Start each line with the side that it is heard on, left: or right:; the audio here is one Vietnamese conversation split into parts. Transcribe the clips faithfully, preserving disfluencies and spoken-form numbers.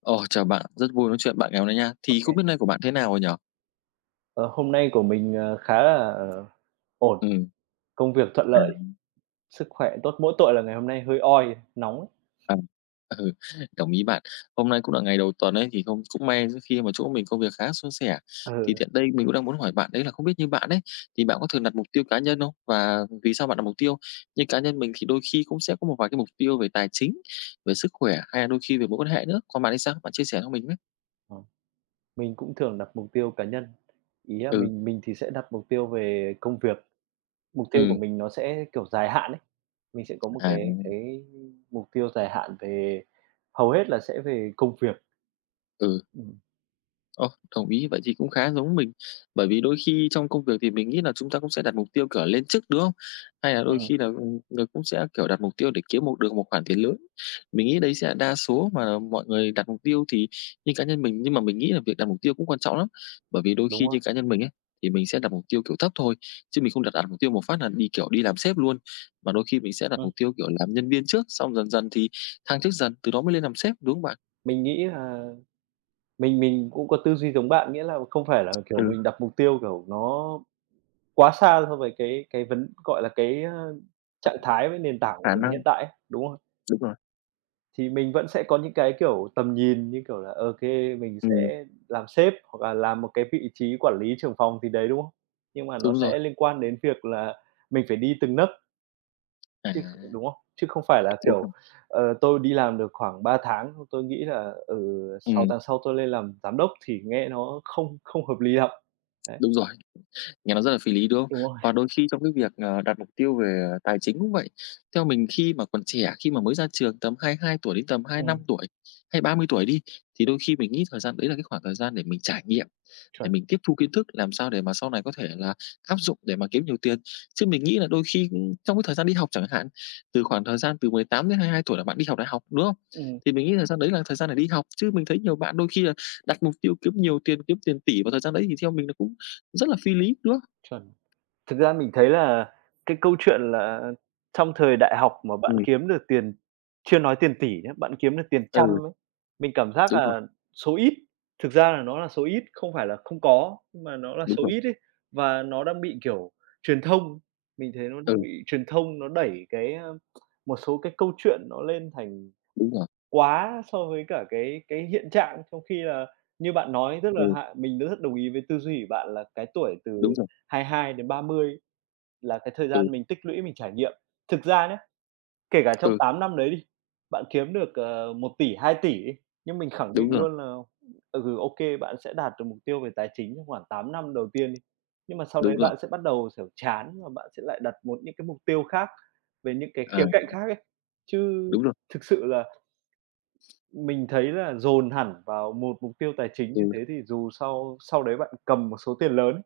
left: Ồ, chào bạn, rất vui nói chuyện bạn ngày hôm nay nha.
right: Ô
left: Thì không biết nay của bạn thế nào rồi nhỉ?
right: Ờ, Hôm nay của mình, ờ, khá là, ờ, ổn,
left: Ừm,
right: công việc thuận
left: à,
right: lợi, sức khỏe tốt, mỗi tội là ngày hôm nay hơi oi, nóng ấy.
left: à, ừ, đồng ý bạn. Hôm nay cũng là ngày đầu tuần ấy, thì không cũng may khi mà chỗ mình công việc khá suôn sẻ. Thì
right: Ừ,
left: tiện đây mình cũng đang muốn hỏi bạn đấy là không biết như bạn ấy, thì bạn có thường đặt mục tiêu cá nhân không? Và vì sao bạn đặt mục tiêu? Như cá nhân mình thì đôi khi cũng sẽ có một vài cái mục tiêu về tài chính, về sức khỏe hay là đôi khi về mối quan hệ nữa. Còn bạn thì sao? Bạn chia sẻ cho mình với.
right: ờ, mình cũng thường đặt mục tiêu cá nhân. Ý là
left: Ừ,
right: mình mình thì sẽ đặt mục tiêu về công việc, mục tiêu của
left: ừ,
right: mình nó sẽ, kiểu, dài hạn ấy, mình sẽ có một
left: à,
right: cái cái mục tiêu dài hạn về hầu hết là sẽ về công việc.
left: ừ.
right: Ừm.
left: Ồ, đồng ý, vậy thì cũng khá giống mình. Bởi vì đôi khi trong công việc thì mình nghĩ là chúng ta cũng sẽ đặt mục tiêu, kiểu, lên chức, đúng không? Hay là đôi
right: Ừm.
left: khi là, ừ, người cũng sẽ, kiểu, đặt mục tiêu để kiếm một được một khoản tiền lớn. Mình nghĩ đấy sẽ là đa số mà mọi người đặt mục tiêu thì như cá nhân mình nhưng mà mình nghĩ là việc đặt mục tiêu cũng quan trọng lắm. Bởi vì đôi
right: Đúng
left: khi
right: rồi.
left: như cá nhân mình ấy, thì mình sẽ đặt mục tiêu, kiểu, thấp thôi, chứ mình không đặt đặt mục tiêu một phát là đi, kiểu, đi làm sếp luôn. Mà đôi khi mình sẽ đặt
right: Ừm.
left: mục tiêu, kiểu, làm nhân viên trước, xong dần dần thì thăng chức dần, từ đó mới lên làm sếp, đúng không bạn?
right: Mình nghĩ là mình mình cũng có tư duy giống bạn, nghĩa là không phải là, kiểu,
left: Ừ,
right: mình đặt mục tiêu, kiểu, nó quá xa so với cái cái vấn gọi là, cái, ơ, trạng thái với nền tảng của
left: khả
right: mình hiện
left: năng
right: tại ấy, đúng không?
left: đúng rồi.
right: Thì mình vẫn sẽ có những cái, kiểu, tầm nhìn như kiểu là, ô kê, mình
left: Ừm.
right: sẽ làm sếp hoặc là làm một cái vị trí quản lý trưởng phòng gì đấy, đúng không? Nhưng mà nó
left: Đúng rồi.
right: sẽ liên quan đến việc là mình phải đi từng nấc
left: À,
right: chứ kh đúng không? Chứ không phải là,
left: đúng
right: kiểu,
left: rồi.
right: ờ, tôi đi làm được khoảng ba tháng, tôi nghĩ là, ừ, sáu
left: Ừm,
right: tháng sau tôi lên làm giám đốc thì nghe nó không không hợp lý lắm. Đấy.
left: đúng rồi. Nghe nó rất là phi lý, đúng không?
right: Đúng rồi.
left: Và đôi khi trong cái việc, ờ, đặt mục tiêu về, ờ, tài chính cũng vậy. Theo mình khi mà còn trẻ, khi mà mới ra trường tầm hai mươi hai tuổi đến tầm hai lăm
right: Ừm.
left: tuổi hay ba mươi tuổi đi, thì đôi khi mình nghĩ thời gian đấy là cái khoảng thời gian để mình trải nghiệm, để
right: Chuẩn.
left: mình tiếp thu kiến thức, làm sao để mà sau này có thể là áp dụng để mà kiếm nhiều tiền. Chứ mình nghĩ là đôi khi, ưm, trong cái thời gian đi học chẳng hạn, từ khoảng thời gian từ mười tám đến hai mươi hai tuổi là bạn đi học đại học, đúng không?
right: Ừm.
left: Thì mình nghĩ thời gian đấy là thời gian để đi học, chứ mình thấy nhiều bạn đôi khi là đặt mục tiêu kiếm nhiều tiền, kiếm tiền tỷ vào thời gian đấy thì theo mình nó cũng rất là phi lý, đúng không?
right: Chuẩn. Thực ra mình thấy là cái câu chuyện là trong thời đại học mà bạn
left: Ừm,
right: kiếm được tiền chưa nói tiền tỷ nhé bạn kiếm được tiền trăm
left: ừ,
right: ấy, mình cảm giác
left: đúng rồi,
right: là số ít. Thực ra là nó là số ít, không phải là không có, nhưng mà nó là
left: đúng
right: số
left: rồi,
right: ít ấy, và nó đang bị, kiểu, truyền thông mình thấy nó đang
left: ừ,
right: bị truyền thông nó đẩy cái, a, một số cái câu chuyện nó lên thành
left: đúng rồi,
right: quá so với cả cái cái hiện trạng, trong khi là như bạn nói, tức là
left: ừ,
right: hạ mình rất đồng ý với tư duy của bạn là cái tuổi từ
left: đúng rồi,
right: hai hai đến ba mươi là cái thời
left: ừ,
right: gian mình tích lũy, mình trải nghiệm. Thực ra nhé kể cả trong
left: ừ,
right: tám năm đấy đi, bạn kiếm được, ờ, một tỷ, đi, nhưng mình khẳng định
left: đúng rồi,
right: luôn là, ừ, ừ, ok bạn sẽ đạt được mục tiêu về tài chính trong khoảng tám năm đầu tiên đi, nhưng mà sau đấy
left: đúng rồi,
right: bạn sẽ bắt đầu, sẽ chán và bạn sẽ lại đặt một những cái mục tiêu khác về những cái khía
left: à,
right: cạnh khác ấy. Chứ
left: đúng rồi,
right: thực sự là mình thấy là dồn hẳn vào một mục tiêu tài chính
left: ừ,
right: như thế thì dù sau sau đấy bạn cầm một số tiền lớn ấy,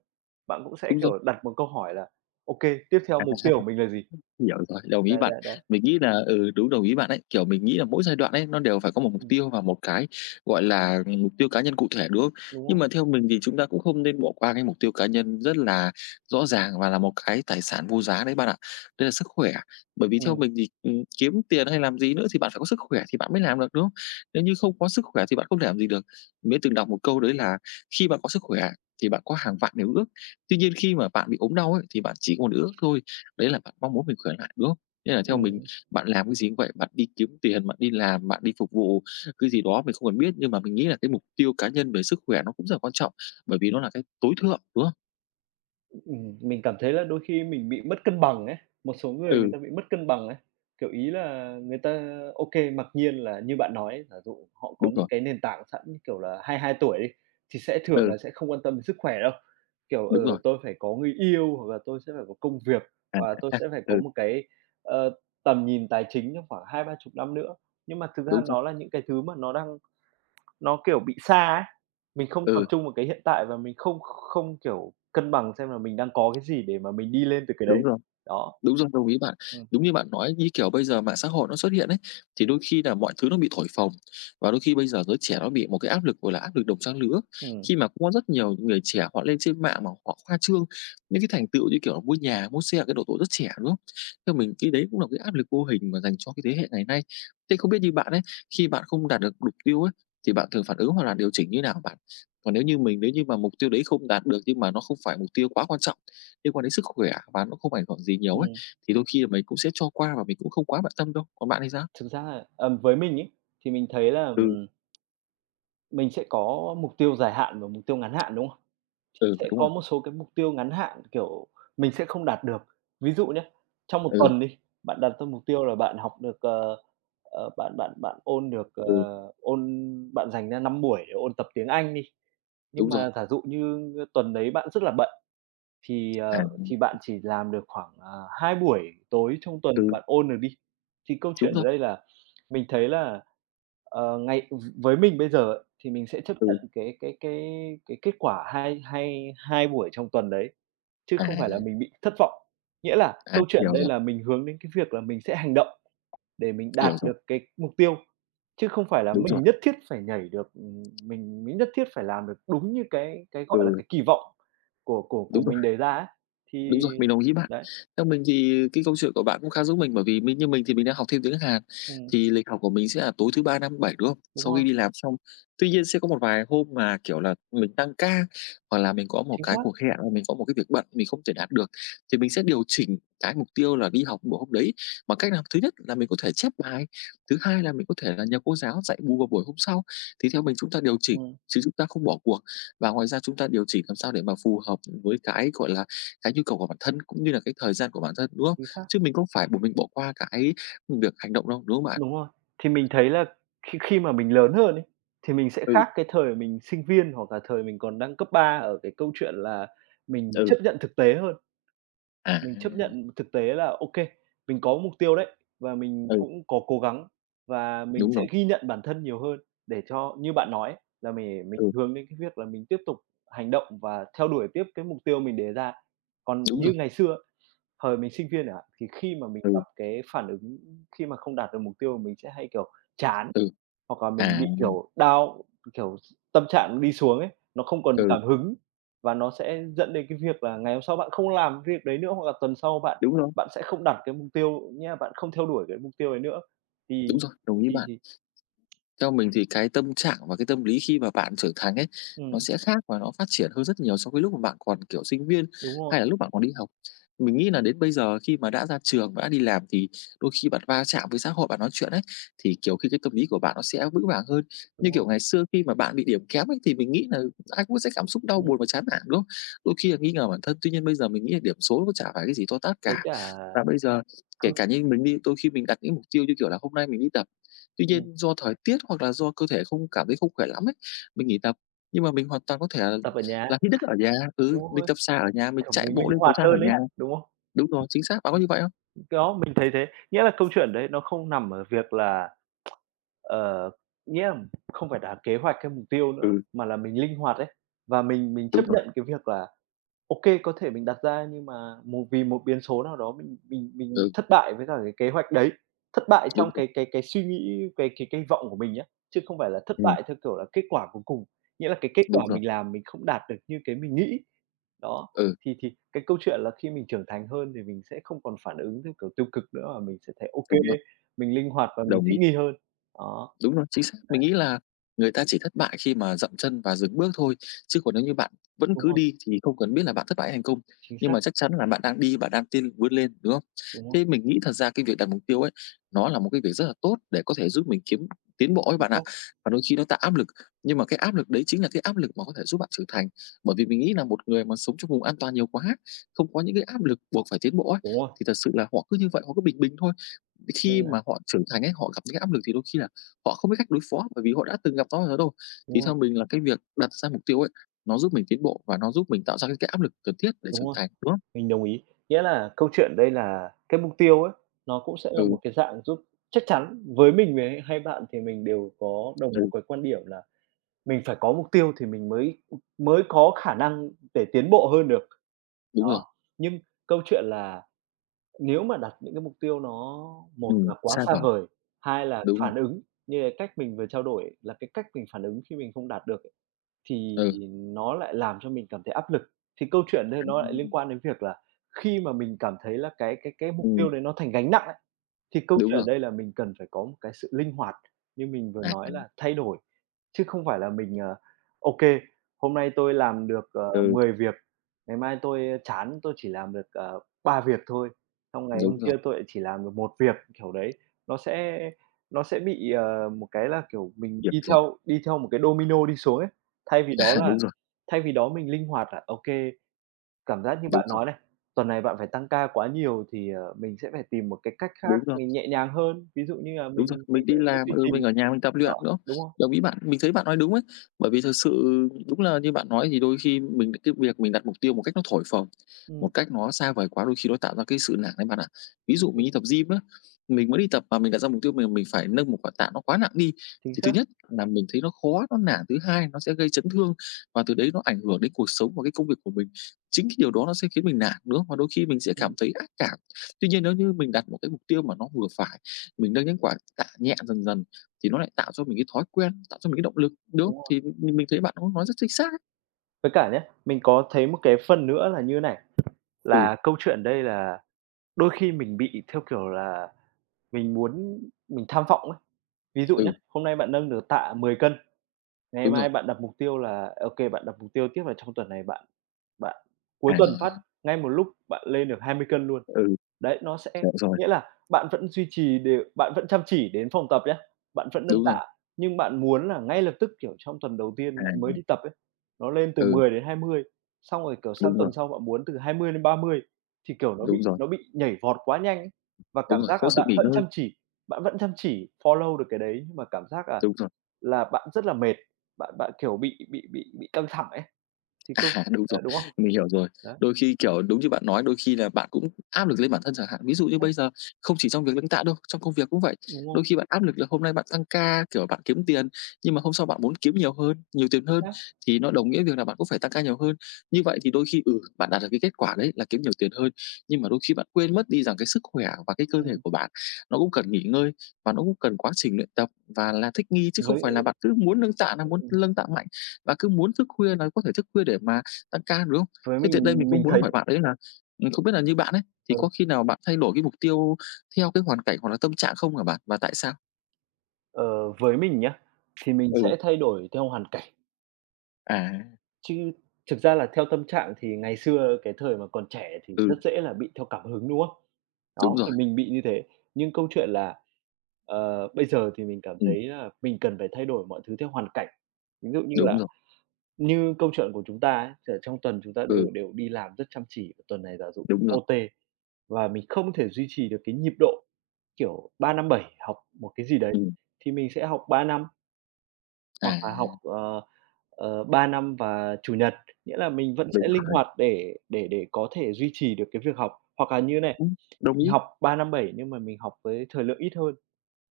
right: bạn cũng sẽ,
left: đúng
right: kiểu,
left: rồi.
right: đặt một câu hỏi là ok tiếp theo
left: À.
right: mục tiêu của mình là gì?
left: Hiểu rồi, đồng ý
right: Đấy,
left: bạn.
right: đấy, đấy.
left: Mình nghĩ là ừ, đúng, đồng ý bạn ấy. Kiểu, mình nghĩ là mỗi giai đoạn ấy, nó đều phải có một mục
right: Ừm,
left: tiêu và một cái, gọi là, mục tiêu cá nhân cụ thể, đúng không?
right: đúng
left: Nhưng
right: không?
left: mà theo mình thì chúng ta cũng không nên bỏ qua cái mục tiêu cá nhân rất là rõ ràng và là một cái tài sản vô giá đấy bạn ạ. Đây là sức khỏe. Bởi vì theo
right: Ừm.
left: mình thì, ừm, kiếm tiền hay làm gì nữa thì bạn phải có sức khỏe thì bạn mới làm được, đúng không? Nếu như không có sức khỏe thì bạn không thể làm gì được. Mình đã từng đọc một câu đấy là "Khi bạn có sức khỏe thì bạn có hàng vạn điều ước, tuy nhiên khi mà bạn bị ốm đau ấy, thì bạn chỉ có một ước thôi." Đấy là bạn mong muốn mình khỏe lại, đúng không? Nên là theo mình,
right: Ừm.
left: bạn làm cái gì cũng vậy, bạn đi kiếm tiền, bạn đi làm, bạn đi phục vụ cái gì đó mình không cần biết, nhưng mà mình nghĩ là cái mục tiêu cá nhân về sức khỏe nó cũng rất là quan trọng, bởi vì nó là cái tối thượng, đúng không?
right: Ừm, mình cảm thấy là đôi khi mình bị mất cân bằng ấy, một số người người
left: Ừ,
right: ta bị mất cân bằng ấy. Kiểu, ý là người ta ok mặc nhiên là như bạn nói ấy, giả dụ họ có
left: đúng
right: những
left: rồi,
right: cái nền tảng sẵn, như kiểu là hai hai tuổi đi, thì sẽ thường
left: ừ,
right: là sẽ không quan tâm đến sức khỏe đâu. Kiểu,
left: đúng
right: ờ,
left: rồi,
right: tôi phải có người yêu hoặc là tôi sẽ phải có công việc,
left: à,
right: hoặc là tôi
left: à,
right: sẽ phải có
left: ừ,
right: một cái, ờ, tầm nhìn tài chính trong khoảng hai ba chục năm nữa. Nhưng mà thực ra
left: đúng rồi,
right: nó là những cái thứ mà nó đang nó, kiểu, bị sa ấy, mình không tập
left: ừ,
right: trung vào cái hiện tại và mình không không, kiểu, cân bằng xem là mình đang có cái gì để mà mình đi lên từ cái
left: đúng
right: đấy.
left: rồi.
right: Đó.
left: Đúng rồi, đồng ý bạn.
right: Ừm.
left: Đúng như bạn nói, như kiểu bây giờ mạng xã hội nó xuất hiện ấy, thì đôi khi là mọi thứ nó bị thổi phồng và đôi khi bây giờ giới trẻ nó bị một cái áp lực, gọi là, áp lực đồng trang lứa.
right: Ừm.
left: Khi mà cũng có rất nhiều những người trẻ họ lên trên mạng mà họ khoa trương những cái thành tựu như kiểu là mua nhà, mua xe ở cái độ tuổi rất trẻ, đúng không? Theo mình cái đấy cũng là cái áp lực vô hình mà dành cho cái thế hệ ngày nay. Thế không biết như bạn ấy, khi bạn không đạt được mục tiêu ấy, thì bạn thường phản ứng hoặc là điều chỉnh như nào bạn? Còn nếu như mình, nếu như mà mục tiêu đấy không đạt được nhưng mà nó không phải mục tiêu quá quan trọng, liên quan đến sức khỏe và nó không ảnh hưởng gì nhiều ấy,
right: Ừm.
left: thì đôi khi là mình cũng sẽ cho qua và mình cũng không quá bận tâm đâu. Còn bạn thì sao?
right: Thực ra là, ờm, với mình ấy, thì mình thấy là,
left: Ừ,
right: ừm, mình sẽ có mục tiêu dài hạn và mục tiêu ngắn hạn, đúng không? Thì
left: ừ,
right: sẽ
left: đúng
right: có
left: rồi.
right: một số cái mục tiêu ngắn hạn, kiểu, mình sẽ không đạt được. Ví dụ nhá, trong một
left: Ừ,
right: tuần đi, bạn đặt ra mục tiêu là bạn học được, ờ, ờ, bạn bạn bạn ôn được, ờ,
left: ừ,
right: ôn bạn dành ra năm buổi để ôn tập tiếng Anh đi. Nhưng
left: đúng rồi.
right: mà giả dụ như tuần đấy bạn rất là bận, thì,
left: À,
right: ờ, thì bạn chỉ làm được khoảng, ờ, 2 buổi tối trong tuần
left: ừ,
right: bạn ôn được đi. Thì câu chuyện
left: đúng
right: ở
left: rồi.
right: đây là mình thấy là, ờ, ngày với mình bây giờ ấy, thì mình sẽ chấp nhận
left: Ừ,
right: cái cái cái cái kết quả hai hai hai buổi trong tuần đấy, chứ không phải là
left: à,
right: mình bị thất vọng. Nghĩa là
left: à,
right: câu chuyện ở
left: hiểu
right: đây
left: rồi,
right: là mình hướng đến cái việc là mình sẽ hành động để mình đạt
left: hiểu rồi.
right: được cái mục tiêu. Chứ không phải là
left: Đúng rồi.
right: mình nhất thiết phải nhảy được, ừm, mình mới nhất thiết phải làm được đúng như cái cái, gọi là,
left: Ừ,
right: cái kỳ vọng của của của
left: đúng rồi.
right: mình đề ra ấy, thì
left: Đúng rồi, mình đồng ý bạn.
right: đấy.
left: Theo mình thì cái câu chuyện của bạn cũng khá giống mình, bởi vì mình như mình thì mình đang học thêm tiếng Hàn,
right: Ừm.
left: thì lịch học của mình sẽ là tối thứ Ba, Năm, Bảy, đúng không?
right: Đúng
left: Sau
right: rồi.
left: khi đi làm xong, tuy nhiên sẽ có một vài hôm mà, kiểu là, mình tăng ca hoặc là mình có một
right: Chính
left: cái
right: xác.
left: cuộc hẹn hoặc mình có một cái việc bận mình không thể đạt được, thì mình sẽ điều chỉnh cái mục tiêu là đi học buổi hôm đấy bằng cách nào? Thứ nhất là mình có thể chép bài, thứ hai là mình có thể là nhờ cô giáo dạy bù vào buổi hôm sau. Thì theo mình chúng ta điều chỉnh
right: Ừm.
left: chứ chúng ta không bỏ cuộc, và ngoài ra chúng ta điều chỉnh làm sao để mà phù hợp với cái, gọi là cái nhu cầu của bản thân cũng như là cái thời gian của bản thân, đúng không?
right: Chính xác.
left: Chứ mình không phải buộc mình bỏ qua cái việc hành động đâu, đúng không bạn?
right: Đúng rồi. Thì mình thấy là khi khi mà mình lớn hơn ấy, thì mình sẽ
left: Ừ,
right: khác cái thời mình sinh viên hoặc là thời mình còn đang cấp ba ở cái câu chuyện là mình
left: ừ,
right: chấp nhận thực tế hơn.
left: à,
right: Mình chấp nhận thực tế là ok mình có mục tiêu đấy, và mình
left: ừ,
right: cũng có cố gắng, và mình
left: đúng
right: sẽ
left: rồi,
right: ghi nhận bản thân nhiều hơn để cho như bạn nói ấy, là mình mình
left: ừ,
right: hướng đến cái việc là mình tiếp tục hành động và theo đuổi tiếp cái mục tiêu mình đề ra. Còn
left: đúng
right: như
left: rồi,
right: ngày xưa, thời mình sinh viên chẳng thì khi mà mình
left: ừ,
right: gặp cái phản ứng khi mà không đạt được mục tiêu mình sẽ hay, kiểu, chán.
left: ừ,
right: Hoặc là mình
left: à,
right: bị, kiểu, down, kiểu, tâm trạng đi xuống ấy, nó không còn
left: ừ,
right: cảm hứng và nó sẽ dẫn đến cái việc là ngày hôm sau bạn không làm việc đấy nữa, hoặc là tuần sau bạn
left: đúng rồi,
right: bạn sẽ không đặt cái mục tiêu nghĩa bạn không theo đuổi cái mục tiêu đấy nữa. Thì
left: đúng rồi, đồng ý
right: thì
left: bạn.
right: thì
left: Theo mình thì cái tâm trạng và cái tâm lý khi mà bạn trưởng thành ấy, nó
right: Ừm.
left: sẽ khác và nó phát triển hơn rất nhiều so với lúc mà bạn còn, kiểu, sinh viên
right: Đúng rồi.
left: hay là lúc bạn còn đi học. Mình nghĩ là đến bây giờ khi mà đã ra trường và đã đi làm thì đôi khi bạn va chạm với xã hội, bạn nói chuyện ấy, thì, kiểu, khi cái tâm lý của bạn nó sẽ vững vàng hơn. Như
right: Đúng rồi.
left: kiểu ngày xưa khi mà bạn bị điểm kém ấy, thì mình nghĩ là ai cũng sẽ cảm xúc đau
right: Ừm.
left: buồn và chán nản, đúng không? Đôi khi là nghi ngờ bản thân, tuy nhiên bây giờ mình nghĩ là điểm số nó chả phải cái gì to tát
right: Với
left: cả.
right: cả
left: Và bây giờ kể
right: cứ
left: cả như mình đi, đôi khi mình đặt những mục tiêu như kiểu là hôm nay mình đi tập. Tuy
right: ừm,
left: nhiên do thời tiết hoặc là do cơ thể không cảm thấy không khỏe lắm ấy, mình nghỉ tập. Nhưng mà mình hoàn toàn có thể là
right: tập ở nhà.
left: là hít đất ở nhà, ừ,
right: Đúng
left: mình
right: rồi,
left: tập xà ở nhà, mình
right: kiểu,
left: chạy
right: mình
left: bộ
right: linh
left: lên cầu
right: hoạt
left: thang ở
right: hơn ấy,
left: nhà.
right: đúng không?
left: Đúng rồi, chính xác, bạn có như vậy không?
right: Đó, mình thấy thế. Nghĩa là câu chuyện đấy nó không nằm ở việc là, ờ, nghĩa là không phải là kế hoạch hay mục tiêu nữa,
left: Ừ,
right: mà là mình linh hoạt ấy. Và mình mình
left: đúng
right: chấp
left: rồi,
right: nhận cái việc là ok có thể mình đặt ra nhưng mà một vì một biến số nào đó mình mình mình
left: ừ,
right: thất bại với cả cái kế hoạch đấy, thất bại
left: đúng
right: trong
left: rồi,
right: cái cái cái suy nghĩ, cái cái cái vọng của mình nhé chứ không phải là thất
left: ừm,
right: bại theo kiểu là kết quả cuối cùng. Nghĩa là cái kết
left: đúng
right: quả
left: rồi,
right: mình làm mình không đạt được như cái mình nghĩ. Đó,
left: ừ,
right: thì thì cái câu chuyện là khi mình trưởng thành hơn thì mình sẽ không còn phản ứng theo kiểu tiêu cực nữa, mà mình sẽ thấy ô kê,
left: đúng rồi,
right: mình linh hoạt và mình
left: đồng
right: thích
left: ý.
right: nghi hơn. Đó.
left: Đúng rồi, chính xác. Mình nghĩ là người ta chỉ thất bại khi mà dậm chân và dừng bước thôi, chứ còn nếu như bạn vẫn
right: Đúng
left: cứ
right: rồi.
left: đi thì không cần biết là bạn thất bại hay thành công.
right: Chính
left: Nhưng
right: xác.
left: mà chắc chắn là bạn đang đi, bạn đang tiên vươn lên, đúng không?
right: Đúng rồi.
left: Thế mình nghĩ thật ra cái việc đặt mục tiêu ấy, nó là một cái việc rất là tốt để có thể giúp mình kiếm tiến bộ ấy
right: Chính
left: bạn ạ.
right: xác.
left: Và đôi khi nó tạo áp lực, nhưng mà cái áp lực đấy chính là cái áp lực mà có thể giúp bạn trưởng thành. Bởi vì mình nghĩ là một người mà sống trong vùng an toàn nhiều quá, không có những cái áp lực buộc phải tiến bộ ấy,
right: Đúng rồi.
left: thì thật sự là họ cứ như vậy, họ cứ bình bình thôi.
right: Nên
left: Khi
right: là
left: mà họ trưởng thành ấy, họ gặp những cái áp lực thì đôi khi là Họ không biết cách đối phó bởi vì họ đã từng gặp nó bao giờ đâu.
right: đúng
left: Thì
right: rồi.
left: theo mình là cái việc đặt ra mục tiêu ấy, nó giúp mình tiến bộ và nó giúp mình tạo ra cái cái áp lực cần thiết để
right: Đúng
left: trưởng
right: rồi.
left: thành, đúng không?
right: Mình đồng ý. Nghĩa là câu chuyện đây là cái mục tiêu ấy, nó cũng sẽ là
left: Ừ,
right: một cái dạng giúp chắc chắn với mình với hai bạn thì mình đều có đồng một
left: ừ,
right: cái quan điểm là mình phải có mục tiêu thì mình mới mới có khả năng để tiến bộ hơn được.
left: đúng rồi.
right: Đó, nhưng câu chuyện là nếu mà đặt những cái mục tiêu nó một
left: Ừm,
right: là quá
left: sa
right: xa
left: vở,
right: vời, hai là
left: đúng rồi.
right: phản ứng, như cái cách mình vừa trao đổi là cái cách mình phản ứng khi mình không đạt được ấy, thì
left: Ừ,
right: nó lại làm cho mình cảm thấy áp lực. Thì câu chuyện đây
left: à,
right: nó lại liên quan đến việc là khi mà mình cảm thấy là cái cái cái mục
left: ừm,
right: tiêu đấy nó thành gánh nặng ấy, thì câu
left: đúng
right: chuyện
left: rồi.
right: đây là mình cần phải có một cái sự linh hoạt, như mình vừa
left: À,
right: nói là thay đổi, chứ không phải là mình, ờ, ô hôm nay tôi làm được, ờ,
left: ừ,
right: 10 việc, ngày mai tôi chán tôi chỉ làm được, ờ, 3 việc thôi, xong ngày hôm
left: đúng
right: kia
left: rồi,
right: tôi lại chỉ làm được một việc, kiểu đấy. Nó sẽ nó sẽ bị, ờ, một cái là, kiểu, mình
left: hiểu
right: đi
left: rồi.
right: theo đi theo một cái domino đi xuống ấy. Thay vì đó
left: À,
right: là
left: đúng rồi,
right: thay vì đó mình linh hoạt là, ô kê, cảm giác như
left: đúng
right: bạn
left: rồi,
right: nói này, tuần này bạn phải tăng ca quá nhiều thì, ờ, mình sẽ phải tìm một cái cách khác
left: đúng rồi.
right: mình nhẹ nhàng hơn, ví dụ như là
left: Đúng rồi,
right: mình mình
left: mình đi
right: sẽ tự
left: làm,
right: duy
left: ừ,
right: trì
left: mình ở nhà mình tập
right: đó,
left: luyện nữa.
right: đúng không?
left: Đồng ý bạn, mình thấy bạn nói đúng ấy. Bởi vì thực sự đúng là như bạn nói thì đôi khi mình cái việc mình đặt mục tiêu một cách nó thổi phồng, một
right: Ừm.
left: cách nó xa vời quá đôi khi nó tạo ra cái sự nản đấy bạn ạ. Ví dụ
right: chính
left: mình đi tập gym á, mình mới đi tập mà mình đặt ra mục tiêu mình mình phải nâng một quả tạ nó quá nặng đi,
right: chính
left: thì thứ
right: xác.
left: nhất là mình thấy nó khó, nó nản, thứ hai nó sẽ gây chấn thương và từ đấy nó ảnh hưởng đến cuộc sống và cái công việc của mình. Chính cái điều đó nó sẽ khiến mình nản nữa và đôi khi mình sẽ cảm
right: Ừm.
left: thấy ác cảm. Tuy nhiên nếu như mình đặt một cái mục tiêu mà nó vừa phải mình nâng những quả tạ nhẹ dần dần thì nó lại tạo cho mình cái thói quen, tạo cho mình cái động lực, đúng
right: Đúng
left: không?
right: rồi.
left: Thì mình mình thấy bạn cũng nói rất chính xác ấy.
right: Với cả nhá, mình có thấy một cái phần nữa là như này,
left: Ừ,
right: là câu chuyện ở đây là đôi khi mình bị, theo kiểu là, mình muốn mình tham vọng ấy. Ví dụ nhá,
left: ừ,
right: hôm nay bạn nâng được tạ mười cân. Ngày
left: đúng rồi.
right: mai bạn đặt mục tiêu là ô kê, bạn đặt mục tiêu tiếp là trong tuần này bạn bạn cuối
left: À,
right: tuần phát, ngay một lúc bạn lên được hai mươi cân luôn.
left: ừ,
right: Đấy, nó sẽ
left: hiểu rồi,
right: nghĩa là bạn vẫn duy trì đều, bạn vẫn chăm chỉ đến phòng tập nhá, bạn vẫn nâng
left: đúng rồi.
right: tạ, nhưng bạn muốn là ngay lập tức, kiểu, trong tuần đầu tiên bạn
left: À,
right: mới đi tập ấy, nó lên từ
left: ừ,
right: mười đến hai mươi, xong rồi, kiểu, sang
left: đúng
right: tuần
left: rồi,
right: sau bạn muốn từ hai mươi đến ba mươi, thì, kiểu, nó
left: đúng
right: bị
left: rồi,
right: nó bị nhảy vọt quá nhanh ấy. Và
left: đúng
right: cảm
left: rồi,
right: giác
left: có
right: là
left: sự
right: bạn
left: nghỉ
right: vẫn
left: ngơi,
right: chăm chỉ, bạn vẫn chăm chỉ follow được cái đấy, nhưng mà cảm giác là
left: đúng rồi.
right: là bạn rất là mệt, bạn bạn, kiểu, bị bị bị bị căng thẳng ấy, thì không.
left: À, đúng rồi,
right: Ờ, đúng không?
left: mình hiểu rồi.
right: Đấy,
left: Đôi khi, kiểu, đúng như bạn nói, đôi khi là bạn cũng áp lực lên bản thân chẳng hạn. Ví dụ
right: chính
left: như
right: xác,
left: bây giờ không chỉ trong việc lãnh đạo đâu, trong công việc cũng vậy.
right: đúng không?
left: Đôi khi bạn áp lực là hôm nay bạn tăng ca, kiểu, bạn kiếm tiền, nhưng mà hôm sau bạn muốn kiếm nhiều hơn, nhiều tiền
right: Chính
left: hơn,
right: xác.
left: thì nó đồng nghĩa việc là bạn cũng phải tăng ca nhiều hơn. Như vậy thì đôi khi, ừ, bạn đạt được cái kết quả đấy là kiếm nhiều tiền hơn, nhưng mà đôi khi bạn quên mất đi rằng cái sức khỏe và cái cơ thể
right: Ừm,
left: của bạn nó cũng cần nghỉ ngơi và nó cũng cần quá trình luyện tập và là thích nghi, chứ không phải là
right: với
left: bạn cứ muốn nâng tạ là muốn lâng tạ mạnh và cứ muốn thức khuya là có thể thức khuya để mà tăng ca, đúng không?
right: với
left: Thế tiện đây mình
right: mình mình
left: cũng
right: thấy
left: muốn hỏi bạn đấy là, ừm, không biết là như bạn ấy, thì
right: ờ,
left: có khi nào bạn thay đổi cái mục tiêu theo cái hoàn cảnh hoặc là tâm trạng không hả bạn? Và tại sao?
right: ờ, với mình nhá, thì mình
left: Ừ,
right: sẽ thay đổi theo hoàn cảnh,
left: à,
right: chứ thực ra là theo tâm trạng thì ngày xưa cái thời mà còn trẻ thì
left: ừ,
right: rất dễ là bị theo cảm hứng, đúng không?
left: đúng
right: Đó,
left: rồi,
right: thì mình bị như thế. Nhưng câu chuyện là, ờ, bây giờ thì mình cảm
left: ừm,
right: thấy là mình cần phải thay đổi mọi thứ theo hoàn cảnh. Ví dụ như
left: đúng
right: là
left: rồi,
right: như câu chuyện của chúng ta ấy, thì ở trong tuần chúng ta
left: ừ,
right: đều đều đi làm rất chăm chỉ, và tuần này giả dụ
left: đúng rồi,
right: âu ti và mình không thể duy trì được cái nhịp độ, kiểu, ba năm bảy học một cái gì đấy,
left: ừm,
right: thì mình sẽ học ba năm,
left: à,
right: hoặc là học, ờ, ờ, ba năm và Chủ nhật, nghĩa là mình vẫn
left: đúng
right: sẽ linh
left: rồi,
right: hoạt để để để có thể duy trì được cái việc học. Hoặc là như này,
left: ừm, đồng
right: mình
left: ý.
right: học ba năm bảy nhưng mà mình học với thời lượng ít hơn.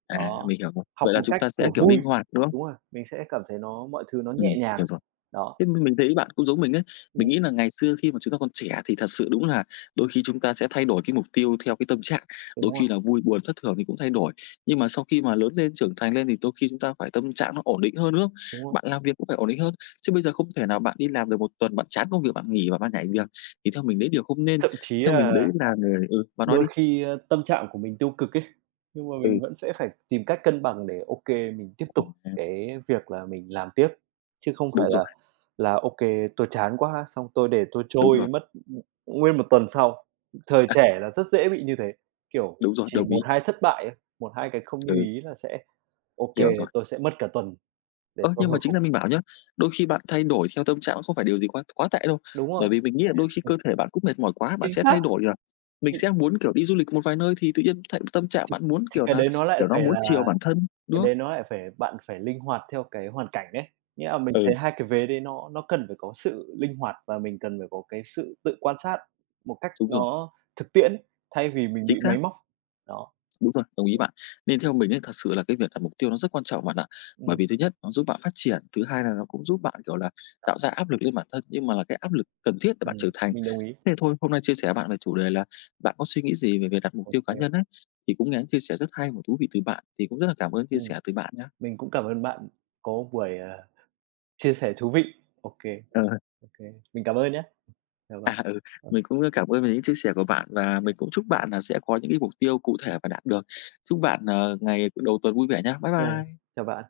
left: À,
right: Đó,
left: mình hiểu rồi.
right: học
left: Vậy là
right: một
left: chúng
right: cách,
left: ta sẽ,
right: kiểu,
left: kiểu,
right: vui.
left: linh hoạt, đúng không?
right: Đúng rồi, mình sẽ cảm thấy nó mọi thứ nó nhẹ
left: Ừm,
right: nhàng.
left: hiểu rồi.
right: Đó,
left: Thế mình mình thấy bạn cũng giống mình đấy. Mình
right: ừm,
left: nghĩ là ngày xưa khi mà chúng ta còn trẻ thì thật sự đúng là đôi khi chúng ta sẽ thay đổi cái mục tiêu theo cái tâm trạng, đôi
right: đúng rồi,
left: khi là vui buồn thất thường thì cũng thay đổi. Nhưng mà sau khi mà lớn lên, trưởng thành lên thì đôi khi chúng ta phải tâm trạng nó ổn định hơn, đúng không?
right: đúng rồi.
left: Bạn làm việc cũng phải ổn định hơn, chứ bây giờ không thể nào bạn đi làm được một tuần, bạn chán công việc, bạn nghỉ và bạn nhảy việc, thì theo mình đấy điều không nên.
right: Thậm chí
left: Theo mình đấy
right: là
left: là người ừ, bạn nói
right: đôi
left: đi.
right: khi, ơ, tâm trạng của mình tiêu cực ấy, nhưng mà mình
left: Ừ,
right: vẫn sẽ phải tìm cách cân bằng để, ok mình tiếp tục
left: à,
right: cái việc là mình làm tiếp, chứ không phải
left: đúng rồi,
right: là là ok tôi chán quá, xong tôi để tôi
left: đúng
right: trôi
left: rồi.
right: mất, nguyên một tuần sau. Thời trẻ là rất dễ bị như thế, kiểu,
left: đúng rồi,
right: chỉ
left: đồng
right: một
left: ý.
right: hai thất bại á, một, hai cái không như
left: Ừ,
right: ý là sẽ ok
left: hiểu rồi.
right: tôi sẽ mất cả tuần để
left: Ơ,
right: tôi
left: nhưng mà
right: hồi
left: chính
right: phục.
left: là mình bảo nhá, đôi khi bạn thay đổi theo tâm trạng cũng không phải điều gì quá quá tệ đâu.
right: Đúng rồi,
left: Bởi vì mình nghĩ là đôi khi cơ thể bạn cũng mệt mỏi quá, bạn
right: chính
left: sẽ
right: xác,
left: thay đổi, là mình
right: thì
left: sẽ muốn, kiểu, đi du lịch một vài nơi thì tự nhiên th tâm trạng
right: thì
left: bạn muốn,
right: thì
left: kiểu
right: cái
left: là,
right: đấy nó lại
left: kiểu, nó
right: phải
left: muốn
right: là
left: chiều bản thân,
right: cái
left: đúng không?
right: đấy nó lại phải bạn phải linh hoạt theo cái hoàn cảnh đấy. Nghĩa là mình thấy
left: Ừ,
right: hai cái vế đấy nó nó cần phải có sự linh hoạt và mình cần phải có cái sự tự quan sát một cách
left: đúng rồi,
right: nó thực tiễn thay vì mình
left: chính
right: bị
left: xác.
right: máy móc. Đó,
left: Đúng rồi, đồng ý bạn. Nên theo mình ấy, thật sự là cái việc đặt mục tiêu nó rất quan trọng bạn ạ. Bởi
right: ừm.
left: vì thứ nhất, nó giúp bạn phát triển, thứ hai là nó cũng giúp bạn, kiểu là, tạo ra áp lực lên bản thân, nhưng mà là cái áp lực cần thiết để bạn
right: Ừm,
left: trưởng thành.
right: mình đồng ý.
left: Thế thôi, hôm nay chia sẻ với bạn về chủ đề là bạn có suy nghĩ gì về việc đặt mục
right: Ô
left: tiêu cá
right: kê,
left: nhân ấy, thì cũng nghe những chia sẻ rất hay và thú vị từ bạn, thì cũng rất là cảm ơn chia
right: ừm,
left: sẻ từ bạn nhé.
right: mình cũng cảm ơn bạn có một buổi, à, chia sẻ thú vị. Ô kê,
left: Ờ,
right: ô kê, mình cảm ơn nhá. Chào bạn.
left: à, ừ,
right: Ô
left: mình cũng, cảm ơn về những chia sẻ của bạn và
right: kê,
left: mình cũng chúc bạn là sẽ có những cái mục tiêu cụ thể và đạt được. Chúc bạn, ờ, ngày đầu tuần vui vẻ nhé. Bye
right: ê,
left: bye.
right: chào bạn.